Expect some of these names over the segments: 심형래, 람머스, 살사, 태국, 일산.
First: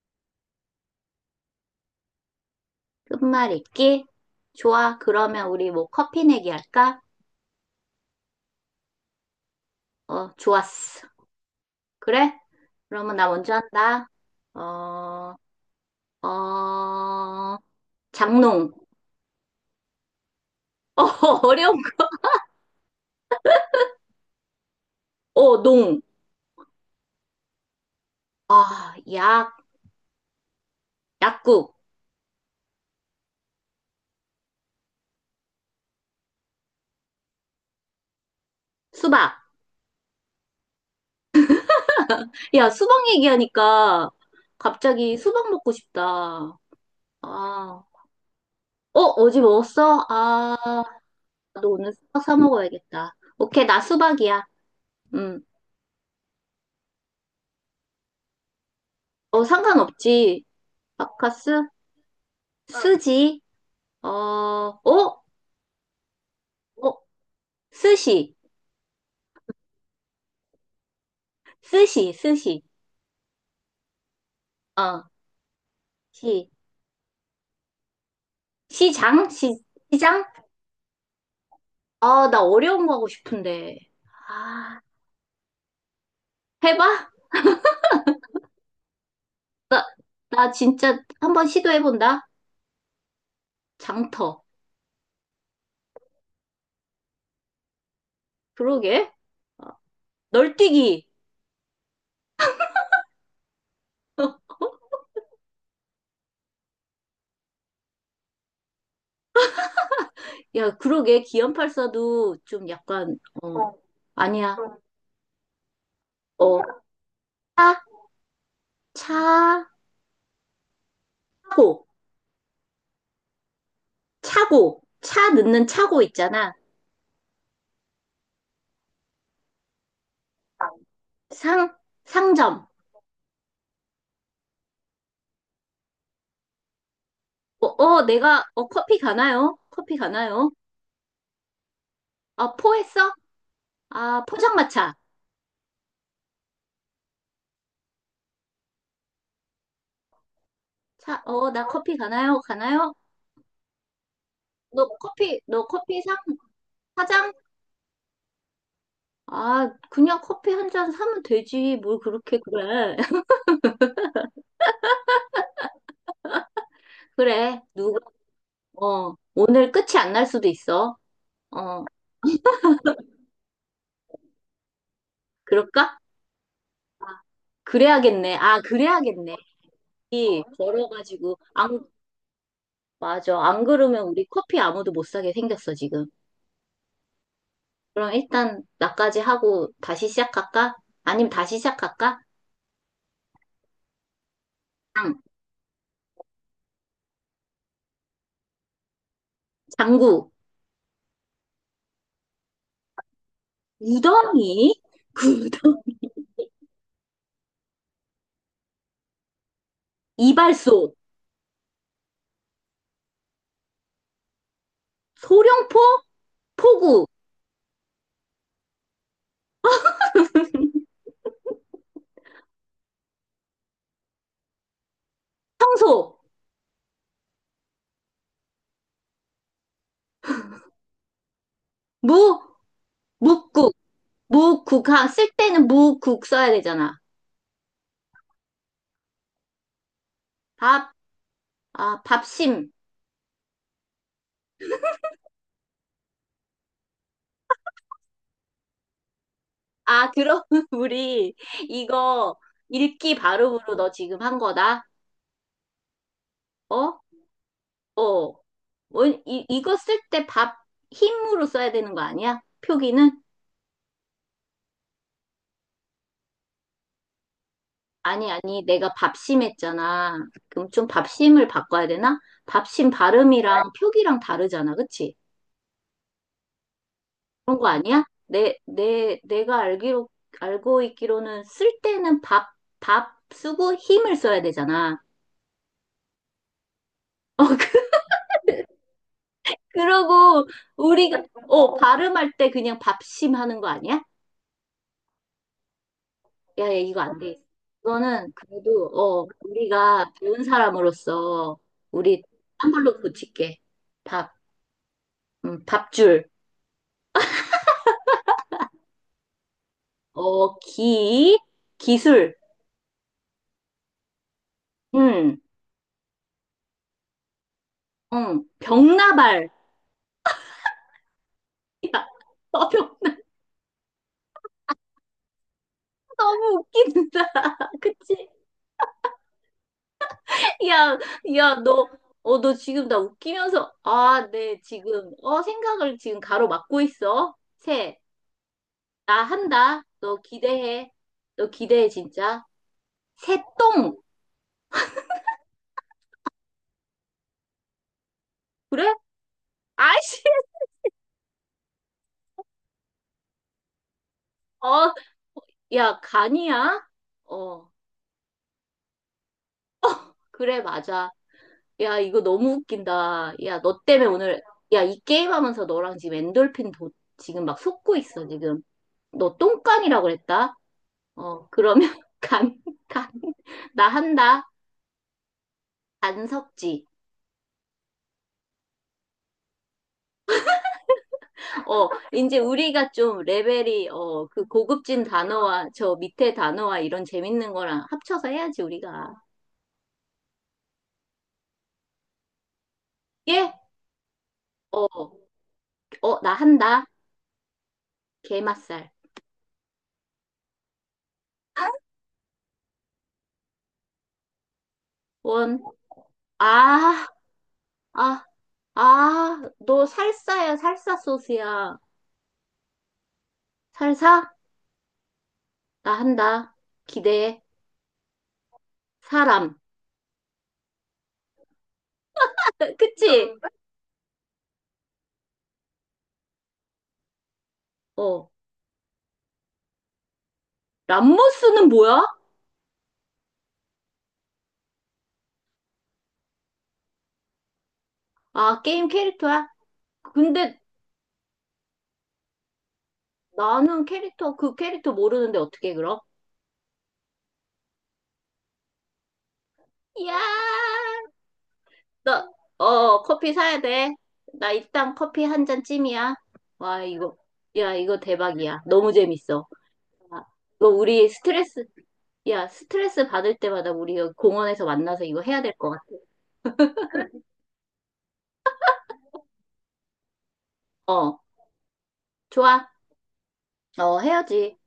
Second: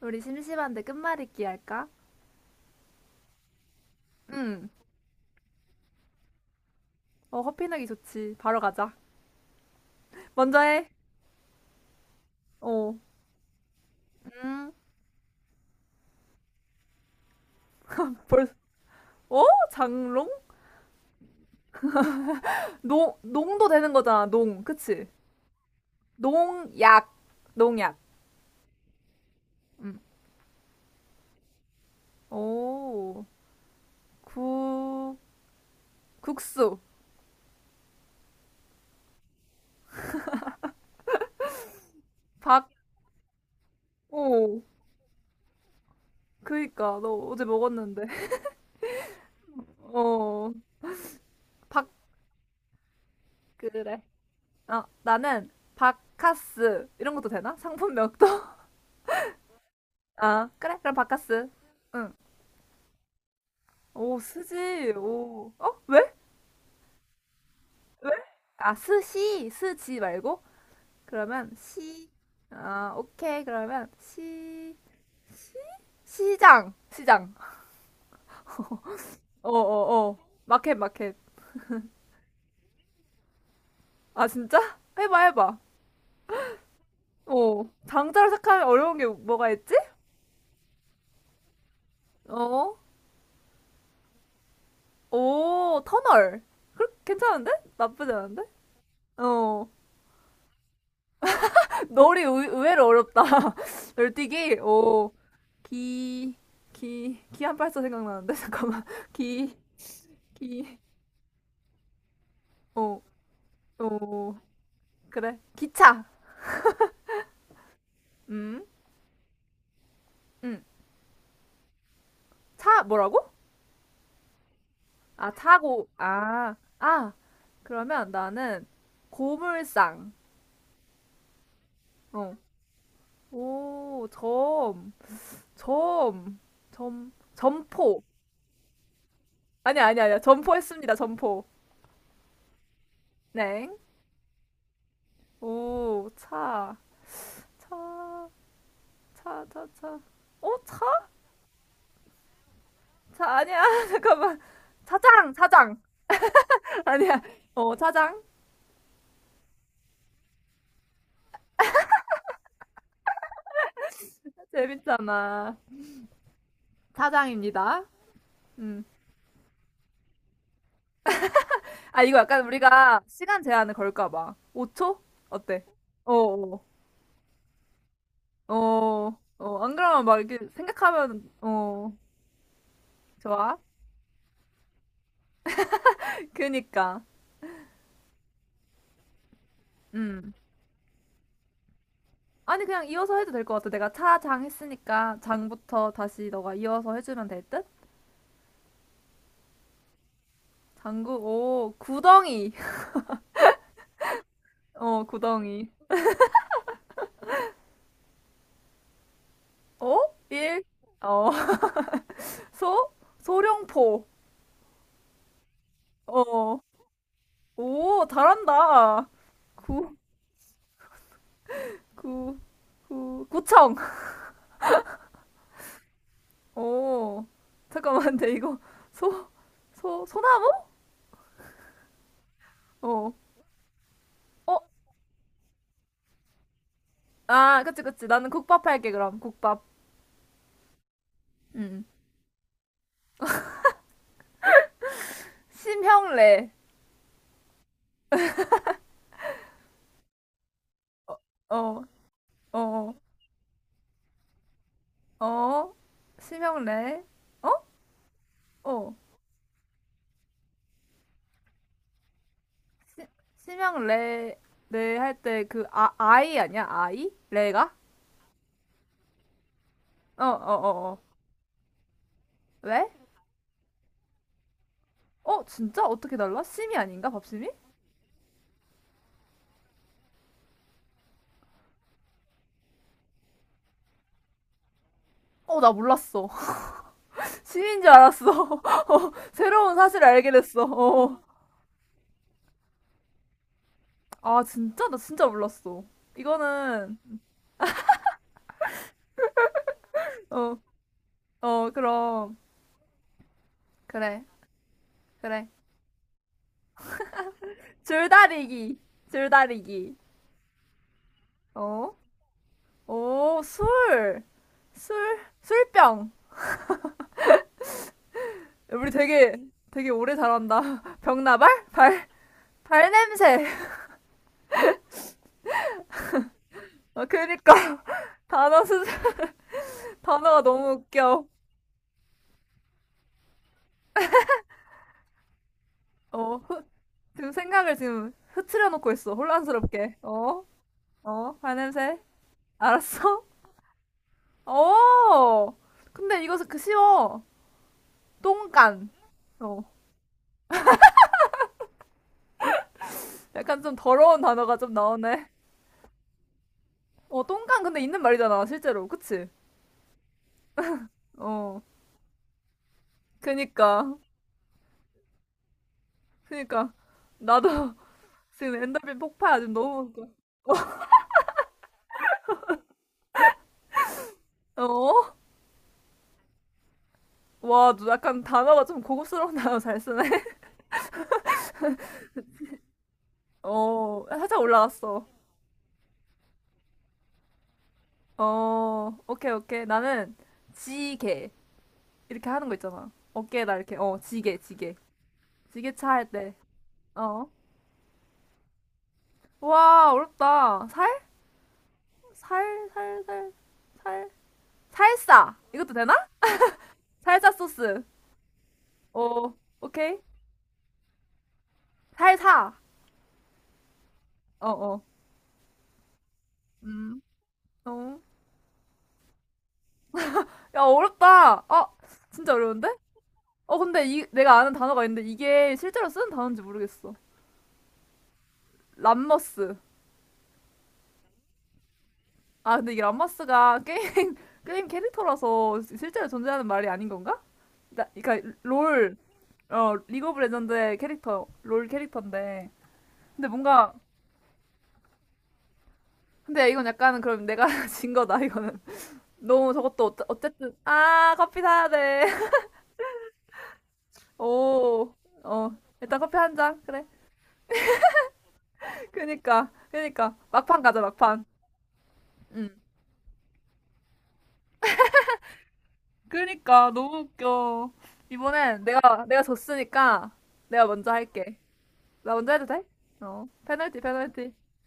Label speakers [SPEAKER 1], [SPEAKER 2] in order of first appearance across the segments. [SPEAKER 1] 우리 심심한데 끝말잇기 할까?
[SPEAKER 2] 끝말잇기?
[SPEAKER 1] 응.
[SPEAKER 2] 좋아. 그러면 우리 뭐 커피 내기 할까?
[SPEAKER 1] 어, 커피 내기 좋지. 바로 가자.
[SPEAKER 2] 어,
[SPEAKER 1] 먼저 해.
[SPEAKER 2] 좋았어. 그래?
[SPEAKER 1] 어.
[SPEAKER 2] 그러면 나 먼저 한다.
[SPEAKER 1] 음.
[SPEAKER 2] 어, 어,
[SPEAKER 1] 벌써.
[SPEAKER 2] 장롱.
[SPEAKER 1] 어? 장롱?
[SPEAKER 2] 어, 어려운 거.
[SPEAKER 1] 농, 농도 되는 거잖아, 농. 그치?
[SPEAKER 2] 어, 농.
[SPEAKER 1] 농약. 농약.
[SPEAKER 2] 아, 약,
[SPEAKER 1] 음.
[SPEAKER 2] 약국.
[SPEAKER 1] 오. 구, 국수.
[SPEAKER 2] 수박.
[SPEAKER 1] 박,
[SPEAKER 2] 야, 수박 얘기하니까
[SPEAKER 1] 오.
[SPEAKER 2] 갑자기 수박 먹고 싶다.
[SPEAKER 1] 그니까, 너 어제
[SPEAKER 2] 아,
[SPEAKER 1] 먹었는데.
[SPEAKER 2] 어제 먹었어?
[SPEAKER 1] 어.
[SPEAKER 2] 아, 나도
[SPEAKER 1] 박,
[SPEAKER 2] 오늘 수박 사 먹어야겠다. 오케이, 나
[SPEAKER 1] 그래.
[SPEAKER 2] 수박이야.
[SPEAKER 1] 아,
[SPEAKER 2] 음,
[SPEAKER 1] 나는 바카스. 이런 것도 되나? 상품명도?
[SPEAKER 2] 어, 상관없지.
[SPEAKER 1] 아, 그래. 그럼 바카스.
[SPEAKER 2] 바카스?
[SPEAKER 1] 응.
[SPEAKER 2] 응. 스지? 어,
[SPEAKER 1] 오, 스지.
[SPEAKER 2] 어?
[SPEAKER 1] 오. 어? 왜?
[SPEAKER 2] 어?
[SPEAKER 1] 왜?
[SPEAKER 2] 스시.
[SPEAKER 1] 아, 스시. 스지 말고? 그러면 시.
[SPEAKER 2] 스시, 스시.
[SPEAKER 1] 아, 오케이. 그러면 시.
[SPEAKER 2] 어, 시.
[SPEAKER 1] 시장. 시장.
[SPEAKER 2] 시장?
[SPEAKER 1] 어, 어, 어.
[SPEAKER 2] 시장?
[SPEAKER 1] 마켓, 마켓.
[SPEAKER 2] 아, 나 어려운 거 하고 싶은데.
[SPEAKER 1] 아, 진짜?
[SPEAKER 2] 아,
[SPEAKER 1] 해봐, 해봐.
[SPEAKER 2] 해봐?
[SPEAKER 1] 어. 장자로 시작하면 어려운 게 뭐가 있지?
[SPEAKER 2] 나 진짜 한번 시도해본다.
[SPEAKER 1] 어.
[SPEAKER 2] 장터.
[SPEAKER 1] 오, 터널. 그, 괜찮은데? 나쁘지 않은데?
[SPEAKER 2] 그러게. 어,
[SPEAKER 1] 어.
[SPEAKER 2] 널뛰기.
[SPEAKER 1] 널이 의외로 어렵다. 널뛰기. 오. 기, 기, 기안팔사 생각나는데 잠깐만. 기,
[SPEAKER 2] 야,
[SPEAKER 1] 기,
[SPEAKER 2] 그러게. 기연팔사도 좀
[SPEAKER 1] 오,
[SPEAKER 2] 약간,
[SPEAKER 1] 오.
[SPEAKER 2] 아니야.
[SPEAKER 1] 그래. 기차.
[SPEAKER 2] 어. 차,
[SPEAKER 1] 음, 음.
[SPEAKER 2] 차고,
[SPEAKER 1] 차 뭐라고?
[SPEAKER 2] 차고,
[SPEAKER 1] 아,
[SPEAKER 2] 차 넣는
[SPEAKER 1] 차고.
[SPEAKER 2] 차고
[SPEAKER 1] 아,
[SPEAKER 2] 있잖아.
[SPEAKER 1] 아. 그러면 나는 고물상.
[SPEAKER 2] 상,
[SPEAKER 1] 어.
[SPEAKER 2] 상점.
[SPEAKER 1] 오, 점, 점, 점, 점포.
[SPEAKER 2] 내가, 커피 가나요?
[SPEAKER 1] 아니,
[SPEAKER 2] 커피
[SPEAKER 1] 아니, 아니야.
[SPEAKER 2] 가나요?
[SPEAKER 1] 점포했습니다. 점포.
[SPEAKER 2] 아, 포했어?
[SPEAKER 1] 네.
[SPEAKER 2] 아, 포장마차.
[SPEAKER 1] 오, 차, 차. 차, 차, 차. 어, 차?
[SPEAKER 2] 차, 나 커피 가나요? 가나요?
[SPEAKER 1] 차 아니야. 잠깐만. 차장,
[SPEAKER 2] 너
[SPEAKER 1] 차장.
[SPEAKER 2] 커피 상,
[SPEAKER 1] 아니야.
[SPEAKER 2] 사장?
[SPEAKER 1] 어, 차장.
[SPEAKER 2] 아, 그냥 커피 한 잔 사면 되지. 뭘 그렇게 그래.
[SPEAKER 1] 재밌잖아.
[SPEAKER 2] 그래,
[SPEAKER 1] 차장입니다. 음.
[SPEAKER 2] 어, 오늘 끝이 안 날 수도 있어. 어,
[SPEAKER 1] 아, 이거 약간 우리가 시간 제한을 걸까 봐. 5초? 어때?
[SPEAKER 2] 그럴까?
[SPEAKER 1] 어, 어,
[SPEAKER 2] 그래야겠네. 아,
[SPEAKER 1] 어,
[SPEAKER 2] 그래야겠네.
[SPEAKER 1] 어. 안 그러면 막 이렇게
[SPEAKER 2] 이,
[SPEAKER 1] 생각하면,
[SPEAKER 2] 걸어가지고, 안,
[SPEAKER 1] 어,
[SPEAKER 2] 맞아.
[SPEAKER 1] 좋아.
[SPEAKER 2] 안 그러면 우리 커피 아무도 못 사게 생겼어, 지금.
[SPEAKER 1] 그니까.
[SPEAKER 2] 그럼 일단 나까지 하고 다시
[SPEAKER 1] 음.
[SPEAKER 2] 시작할까? 아니면 다시 시작할까?
[SPEAKER 1] 아니, 그냥 이어서 해도 될 것 같아. 내가 차장
[SPEAKER 2] 장,
[SPEAKER 1] 했으니까 장부터 다시 너가 이어서 해주면 될 듯?
[SPEAKER 2] 장구,
[SPEAKER 1] 장구, 오, 구덩이.
[SPEAKER 2] 우덩이,
[SPEAKER 1] 어, 구덩이.
[SPEAKER 2] 구덩이,
[SPEAKER 1] 어? 일,
[SPEAKER 2] 이발소,
[SPEAKER 1] 어, 소, 소룡포.
[SPEAKER 2] 소룡포,
[SPEAKER 1] 어,
[SPEAKER 2] 포구,
[SPEAKER 1] 오, 잘한다. 구, 구, 구, 구청.
[SPEAKER 2] 청소,
[SPEAKER 1] 오, 잠깐만, 근데 이거 소, 소, 소나무?
[SPEAKER 2] 무,
[SPEAKER 1] 어,
[SPEAKER 2] 묵국,
[SPEAKER 1] 어,
[SPEAKER 2] 무국, 아, 쓸 때는 무국 써야 되잖아.
[SPEAKER 1] 아, 그치, 그치. 나는 국밥 할게, 그럼. 국밥.
[SPEAKER 2] 밥,
[SPEAKER 1] 음.
[SPEAKER 2] 아, 밥심.
[SPEAKER 1] 심형래.
[SPEAKER 2] 아, 그럼 우리
[SPEAKER 1] 어,
[SPEAKER 2] 이거
[SPEAKER 1] 어,
[SPEAKER 2] 읽기 발음으로 너 지금 한 거다?
[SPEAKER 1] 어,
[SPEAKER 2] 어?
[SPEAKER 1] 심형래. 어?
[SPEAKER 2] 어.
[SPEAKER 1] 어.
[SPEAKER 2] 이거 쓸 때 밥, 힘으로 써야 되는 거 아니야?
[SPEAKER 1] 시,
[SPEAKER 2] 표기는?
[SPEAKER 1] 심형래, 래 할 때 그, 아, 아이 아니야? 아이? 레가?
[SPEAKER 2] 아니, 아니, 내가 밥심했잖아.
[SPEAKER 1] 어, 어,
[SPEAKER 2] 그럼 좀
[SPEAKER 1] 어, 어.
[SPEAKER 2] 밥심을 바꿔야 되나?
[SPEAKER 1] 왜?
[SPEAKER 2] 밥심 발음이랑 표기랑 다르잖아, 그치?
[SPEAKER 1] 어, 진짜? 어떻게 달라? 심이 아닌가? 밥심이?
[SPEAKER 2] 그런 거 아니야? 내가 알고 있기로는 쓸 때는 밥, 밥 쓰고 힘을 써야 되잖아.
[SPEAKER 1] 어, 나 몰랐어.
[SPEAKER 2] 어,
[SPEAKER 1] 심인
[SPEAKER 2] 그-
[SPEAKER 1] 줄 알았어. 어, 새로운 사실을 알게
[SPEAKER 2] 그러고,
[SPEAKER 1] 됐어. 어.
[SPEAKER 2] 우리가, 발음할 때 그냥 밥심 하는 거 아니야?
[SPEAKER 1] 아, 진짜? 나 진짜 몰랐어.
[SPEAKER 2] 야, 야,
[SPEAKER 1] 이거는,
[SPEAKER 2] 이거 안 돼. 이거는 그래도, 우리가 배운
[SPEAKER 1] 어,
[SPEAKER 2] 사람으로서,
[SPEAKER 1] 어,
[SPEAKER 2] 우리
[SPEAKER 1] 그럼.
[SPEAKER 2] 한 걸로 고칠게.
[SPEAKER 1] 그래,
[SPEAKER 2] 밥,
[SPEAKER 1] 그래.
[SPEAKER 2] 밥줄.
[SPEAKER 1] 줄다리기. 줄다리기.
[SPEAKER 2] 기,
[SPEAKER 1] 어?
[SPEAKER 2] 기술,
[SPEAKER 1] 오, 술. 술,
[SPEAKER 2] 응,
[SPEAKER 1] 술병.
[SPEAKER 2] 응,
[SPEAKER 1] 우리 되게,
[SPEAKER 2] 병나발.
[SPEAKER 1] 되게 오래 잘한다. 병나발?
[SPEAKER 2] 야,
[SPEAKER 1] 발,
[SPEAKER 2] 병,
[SPEAKER 1] 발냄새.
[SPEAKER 2] 너무
[SPEAKER 1] 어,
[SPEAKER 2] 웃긴다.
[SPEAKER 1] 그니까.
[SPEAKER 2] 그치?
[SPEAKER 1] 단어 스, 단어가 너무
[SPEAKER 2] 야,
[SPEAKER 1] 웃겨.
[SPEAKER 2] 야, 너 지금 나 웃기면서, 아, 네, 지금, 생각을 지금
[SPEAKER 1] 어,
[SPEAKER 2] 가로막고
[SPEAKER 1] 지금
[SPEAKER 2] 있어.
[SPEAKER 1] 생각을 지금 흐트려 놓고 있어.
[SPEAKER 2] 나 한다.
[SPEAKER 1] 혼란스럽게.
[SPEAKER 2] 너
[SPEAKER 1] 어?
[SPEAKER 2] 기대해.
[SPEAKER 1] 어?
[SPEAKER 2] 너 기대해,
[SPEAKER 1] 발냄새?
[SPEAKER 2] 진짜.
[SPEAKER 1] 알았어?
[SPEAKER 2] 새똥.
[SPEAKER 1] 어! 근데 이것은 그 쉬워.
[SPEAKER 2] 그래?
[SPEAKER 1] 똥간. 어.
[SPEAKER 2] 아이씨,
[SPEAKER 1] 약간 좀 더러운 단어가
[SPEAKER 2] 어,
[SPEAKER 1] 좀
[SPEAKER 2] 어,
[SPEAKER 1] 나오네.
[SPEAKER 2] 야, 간이야?
[SPEAKER 1] 어, 똥간
[SPEAKER 2] 어,
[SPEAKER 1] 근데 있는 말이잖아, 실제로. 그치?
[SPEAKER 2] 그래, 맞아.
[SPEAKER 1] 어.
[SPEAKER 2] 야, 이거 너무 웃긴다. 야, 너
[SPEAKER 1] 그니까.
[SPEAKER 2] 때문에 오늘, 야, 이 게임 하면서 너랑 지금
[SPEAKER 1] 그니까.
[SPEAKER 2] 엔돌핀 도, 지금
[SPEAKER 1] 나도
[SPEAKER 2] 막 솟고 있어, 지금.
[SPEAKER 1] 지금 엔더빈
[SPEAKER 2] 너
[SPEAKER 1] 폭파야. 지금 너무.
[SPEAKER 2] 똥깡이라고
[SPEAKER 1] 웃겨.
[SPEAKER 2] 그랬다? 그러면 간, 간, 나 한다.
[SPEAKER 1] 어?
[SPEAKER 2] 간섭지.
[SPEAKER 1] 와, 너 약간 단어가 좀 고급스러운 단어 잘 쓰네.
[SPEAKER 2] 어, 이제 우리가 좀 레벨이,
[SPEAKER 1] 어, 살짝
[SPEAKER 2] 그 고급진
[SPEAKER 1] 올라갔어.
[SPEAKER 2] 단어와 저 밑에 단어와 이런 재밌는 거랑 합쳐서 해야지,
[SPEAKER 1] 어,
[SPEAKER 2] 우리가.
[SPEAKER 1] 오케이, 오케이. 나는 지게. 이렇게 하는 거 있잖아.
[SPEAKER 2] 예?
[SPEAKER 1] 어깨에다 이렇게, 어, 지게, 지게.
[SPEAKER 2] 어,
[SPEAKER 1] 지게차 할
[SPEAKER 2] 나
[SPEAKER 1] 때,
[SPEAKER 2] 한다.
[SPEAKER 1] 어.
[SPEAKER 2] 게맛살.
[SPEAKER 1] 와, 어렵다. 살? 살, 살, 살, 살. 살사!
[SPEAKER 2] 원,
[SPEAKER 1] 이것도 되나?
[SPEAKER 2] 아,
[SPEAKER 1] 살사 소스.
[SPEAKER 2] 아,
[SPEAKER 1] 어,
[SPEAKER 2] 아, 너
[SPEAKER 1] 오케이.
[SPEAKER 2] 살사야, 살사 소스야.
[SPEAKER 1] 살사.
[SPEAKER 2] 살사?
[SPEAKER 1] 어, 어.
[SPEAKER 2] 나 한다.
[SPEAKER 1] 음,
[SPEAKER 2] 기대해.
[SPEAKER 1] 어.
[SPEAKER 2] 사람.
[SPEAKER 1] 야, 어렵다. 아, 진짜 어려운데?
[SPEAKER 2] 그치?
[SPEAKER 1] 어, 근데 이, 내가 아는 단어가 있는데 이게 실제로 쓰는 단어인지 모르겠어.
[SPEAKER 2] 어.
[SPEAKER 1] 람머스.
[SPEAKER 2] 람모스는 뭐야?
[SPEAKER 1] 아, 근데 이게 람머스가 게임, 게임 캐릭터라서 실제로 존재하는 말이 아닌 건가? 나, 그러니까
[SPEAKER 2] 아, 게임
[SPEAKER 1] 롤,
[SPEAKER 2] 캐릭터야?
[SPEAKER 1] 어 리그 오브
[SPEAKER 2] 근데
[SPEAKER 1] 레전드의 캐릭터 롤 캐릭터인데 근데 뭔가
[SPEAKER 2] 나는 그 캐릭터 모르는데 어떻게 그럼?
[SPEAKER 1] 근데 이건 약간은 그럼 내가 진 거다 이거는 너무 저것도 어째- 어쨌든
[SPEAKER 2] 야,
[SPEAKER 1] 아 커피 사야
[SPEAKER 2] 나, 커피 사야 돼. 나 일단 커피 한
[SPEAKER 1] 돼오어
[SPEAKER 2] 잔
[SPEAKER 1] 일단
[SPEAKER 2] 찜이야.
[SPEAKER 1] 커피 한잔
[SPEAKER 2] 와,
[SPEAKER 1] 그래
[SPEAKER 2] 이거, 야, 이거 대박이야. 너무 재밌어.
[SPEAKER 1] 그니까 그니까
[SPEAKER 2] 아,
[SPEAKER 1] 막판
[SPEAKER 2] 이거
[SPEAKER 1] 가자
[SPEAKER 2] 우리
[SPEAKER 1] 막판
[SPEAKER 2] 스트레스, 야,
[SPEAKER 1] 응
[SPEAKER 2] 스트레스 받을 때마다 우리 여기 공원에서 만나서 이거 해야 될 것 같아.
[SPEAKER 1] 그니까 너무 웃겨 이번엔 내가 졌으니까 내가 먼저
[SPEAKER 2] 어,
[SPEAKER 1] 할게 나 먼저 해도 돼?
[SPEAKER 2] 좋아.
[SPEAKER 1] 어 페널티
[SPEAKER 2] 어,
[SPEAKER 1] 페널티
[SPEAKER 2] 해야지.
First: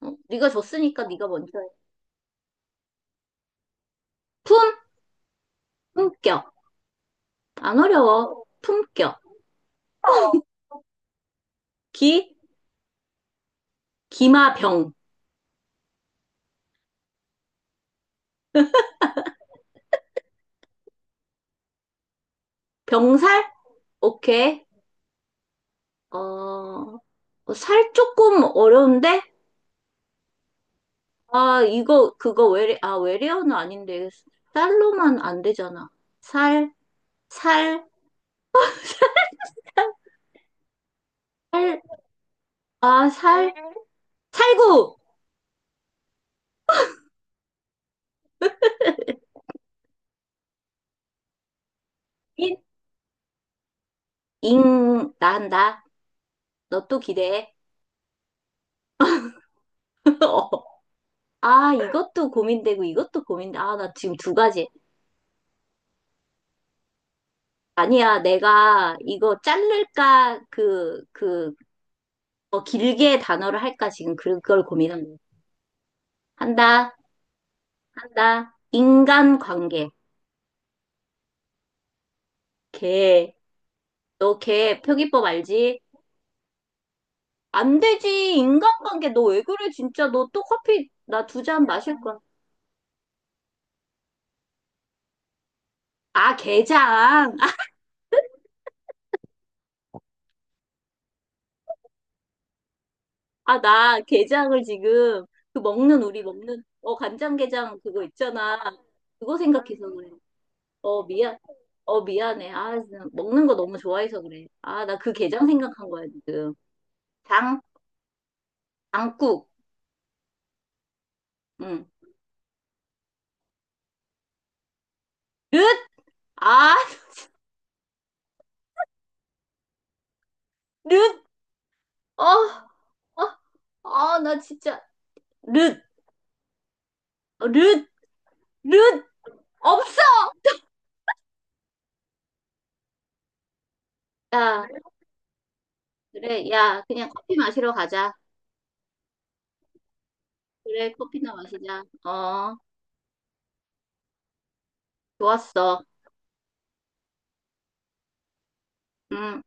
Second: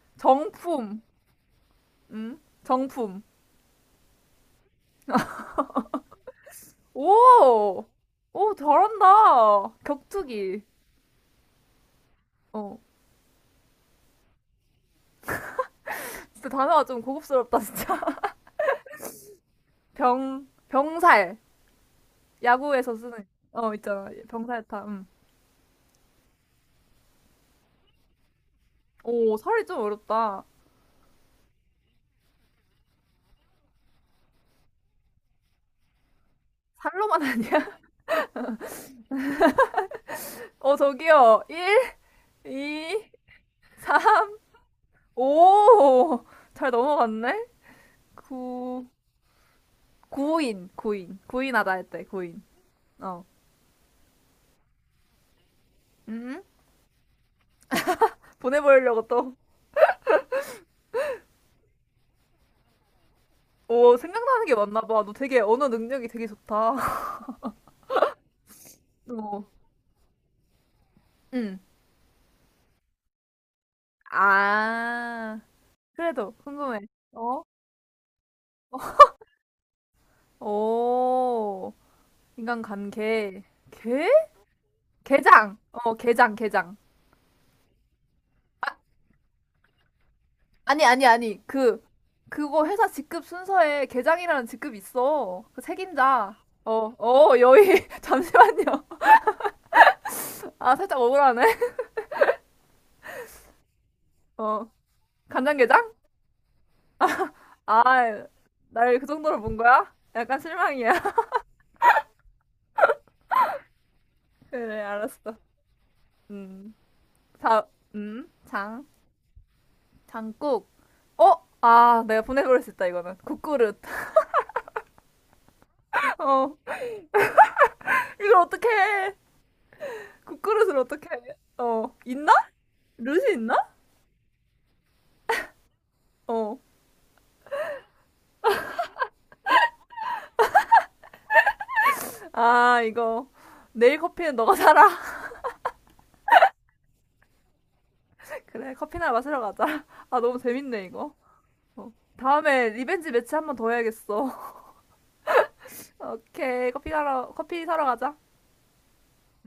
[SPEAKER 2] 어? 네가
[SPEAKER 1] 정품
[SPEAKER 2] 줬으니까 네가 먼저 해.
[SPEAKER 1] 응 정품
[SPEAKER 2] 품, 품격. 안
[SPEAKER 1] 오!
[SPEAKER 2] 어려워.
[SPEAKER 1] 오,
[SPEAKER 2] 품격.
[SPEAKER 1] 잘한다. 격투기.
[SPEAKER 2] 기,
[SPEAKER 1] 어.
[SPEAKER 2] 기마병.
[SPEAKER 1] 진짜 단어가 좀 고급스럽다, 진짜. 병, 병살. 야구에서 쓰는,
[SPEAKER 2] 병살?
[SPEAKER 1] 어, 있잖아.
[SPEAKER 2] 오케이.
[SPEAKER 1] 병살타. 음.
[SPEAKER 2] 어, 살 조금 어려운데?
[SPEAKER 1] 오, 살이 좀 어렵다.
[SPEAKER 2] 아, 이거, 그거 아, 외래어는 아닌데. 쌀로만 안 되잖아. 살,
[SPEAKER 1] 살로만 아니야?
[SPEAKER 2] 살,
[SPEAKER 1] 어, 저기요. 1,
[SPEAKER 2] 살,
[SPEAKER 1] 2,
[SPEAKER 2] 아,
[SPEAKER 1] 4,
[SPEAKER 2] 살, 살구!
[SPEAKER 1] 오잘 넘어갔네? 구, 구인, 구인. 구인하다 했대, 구인.
[SPEAKER 2] 인,
[SPEAKER 1] 어.
[SPEAKER 2] 잉, 난다.
[SPEAKER 1] 음?
[SPEAKER 2] 너 또 기대해.
[SPEAKER 1] 보내보려고 또.
[SPEAKER 2] 어. 아, 이것도 고민되고, 이것도 고민돼. 아, 나
[SPEAKER 1] 오,
[SPEAKER 2] 지금 두
[SPEAKER 1] 생각나는 게
[SPEAKER 2] 가지.
[SPEAKER 1] 많나 봐. 너 되게 언어 능력이 되게 좋다.
[SPEAKER 2] 아니야, 내가 이거
[SPEAKER 1] 어.
[SPEAKER 2] 자를까,
[SPEAKER 1] 응.
[SPEAKER 2] 더 길게 단어를 할까, 지금 그걸 고민한 거야.
[SPEAKER 1] 아, 그래도 궁금해.
[SPEAKER 2] 한다,
[SPEAKER 1] 어?
[SPEAKER 2] 한다. 인간관계.
[SPEAKER 1] 오, 인간간
[SPEAKER 2] 걔,
[SPEAKER 1] 계 개?
[SPEAKER 2] 너 걔 표기법
[SPEAKER 1] 개장.
[SPEAKER 2] 알지?
[SPEAKER 1] 어, 개장, 개장.
[SPEAKER 2] 안 되지,
[SPEAKER 1] 아,
[SPEAKER 2] 인간관계. 너 왜 그래, 진짜. 너 또
[SPEAKER 1] 아니,
[SPEAKER 2] 커피,
[SPEAKER 1] 아니,
[SPEAKER 2] 나
[SPEAKER 1] 아니.
[SPEAKER 2] 두 잔
[SPEAKER 1] 그,
[SPEAKER 2] 마실 거야.
[SPEAKER 1] 그거 회사 직급 순서에 개장이라는 직급 있어. 그 책임자.
[SPEAKER 2] 아,
[SPEAKER 1] 어,
[SPEAKER 2] 게장.
[SPEAKER 1] 어, 여의. 잠시만요. 아, 살짝 억울하네.
[SPEAKER 2] 아, 나 게장을
[SPEAKER 1] 어,
[SPEAKER 2] 지금, 그
[SPEAKER 1] 간장게장?
[SPEAKER 2] 먹는, 우리 먹는, 간장게장 그거
[SPEAKER 1] 아,
[SPEAKER 2] 있잖아.
[SPEAKER 1] 날 그
[SPEAKER 2] 그거
[SPEAKER 1] 정도로 본
[SPEAKER 2] 생각해서
[SPEAKER 1] 거야?
[SPEAKER 2] 그래.
[SPEAKER 1] 약간 실망이야.
[SPEAKER 2] 어, 미안. 어, 미안해. 아, 진짜 먹는 거 너무 좋아해서 그래.
[SPEAKER 1] 그래,
[SPEAKER 2] 아, 나 그
[SPEAKER 1] 알았어.
[SPEAKER 2] 게장 생각한 거야, 지금.
[SPEAKER 1] 음,
[SPEAKER 2] 장,
[SPEAKER 1] 자, 장.
[SPEAKER 2] 장국.
[SPEAKER 1] 장국. 어?
[SPEAKER 2] 응.
[SPEAKER 1] 아, 내가 보내버릴 수 있다, 이거는. 국그릇.
[SPEAKER 2] 릇!
[SPEAKER 1] 어.
[SPEAKER 2] 아,
[SPEAKER 1] 이걸 어떡해. 국그릇을 어떡해.
[SPEAKER 2] 릇!
[SPEAKER 1] 어.
[SPEAKER 2] 어,
[SPEAKER 1] 있나? 룻이
[SPEAKER 2] 어,
[SPEAKER 1] 있나?
[SPEAKER 2] 아, 나 진짜. 릇!
[SPEAKER 1] 어.
[SPEAKER 2] 릇! 릇! 없어!
[SPEAKER 1] 아, 이거. 내일 커피는 너가
[SPEAKER 2] 야,
[SPEAKER 1] 사라.
[SPEAKER 2] 그래. 야, 그냥 커피 마시러 가자.
[SPEAKER 1] 그래, 커피나 마시러 가자. 아, 너무 재밌네,
[SPEAKER 2] 그래,
[SPEAKER 1] 이거.
[SPEAKER 2] 커피나 마시자.
[SPEAKER 1] 어.
[SPEAKER 2] 어,
[SPEAKER 1] 다음에 리벤지 매치 한번 더 해야겠어.
[SPEAKER 2] 좋았어.
[SPEAKER 1] 오케이. 커피 사러, 커피 사러 가자.
[SPEAKER 2] 음.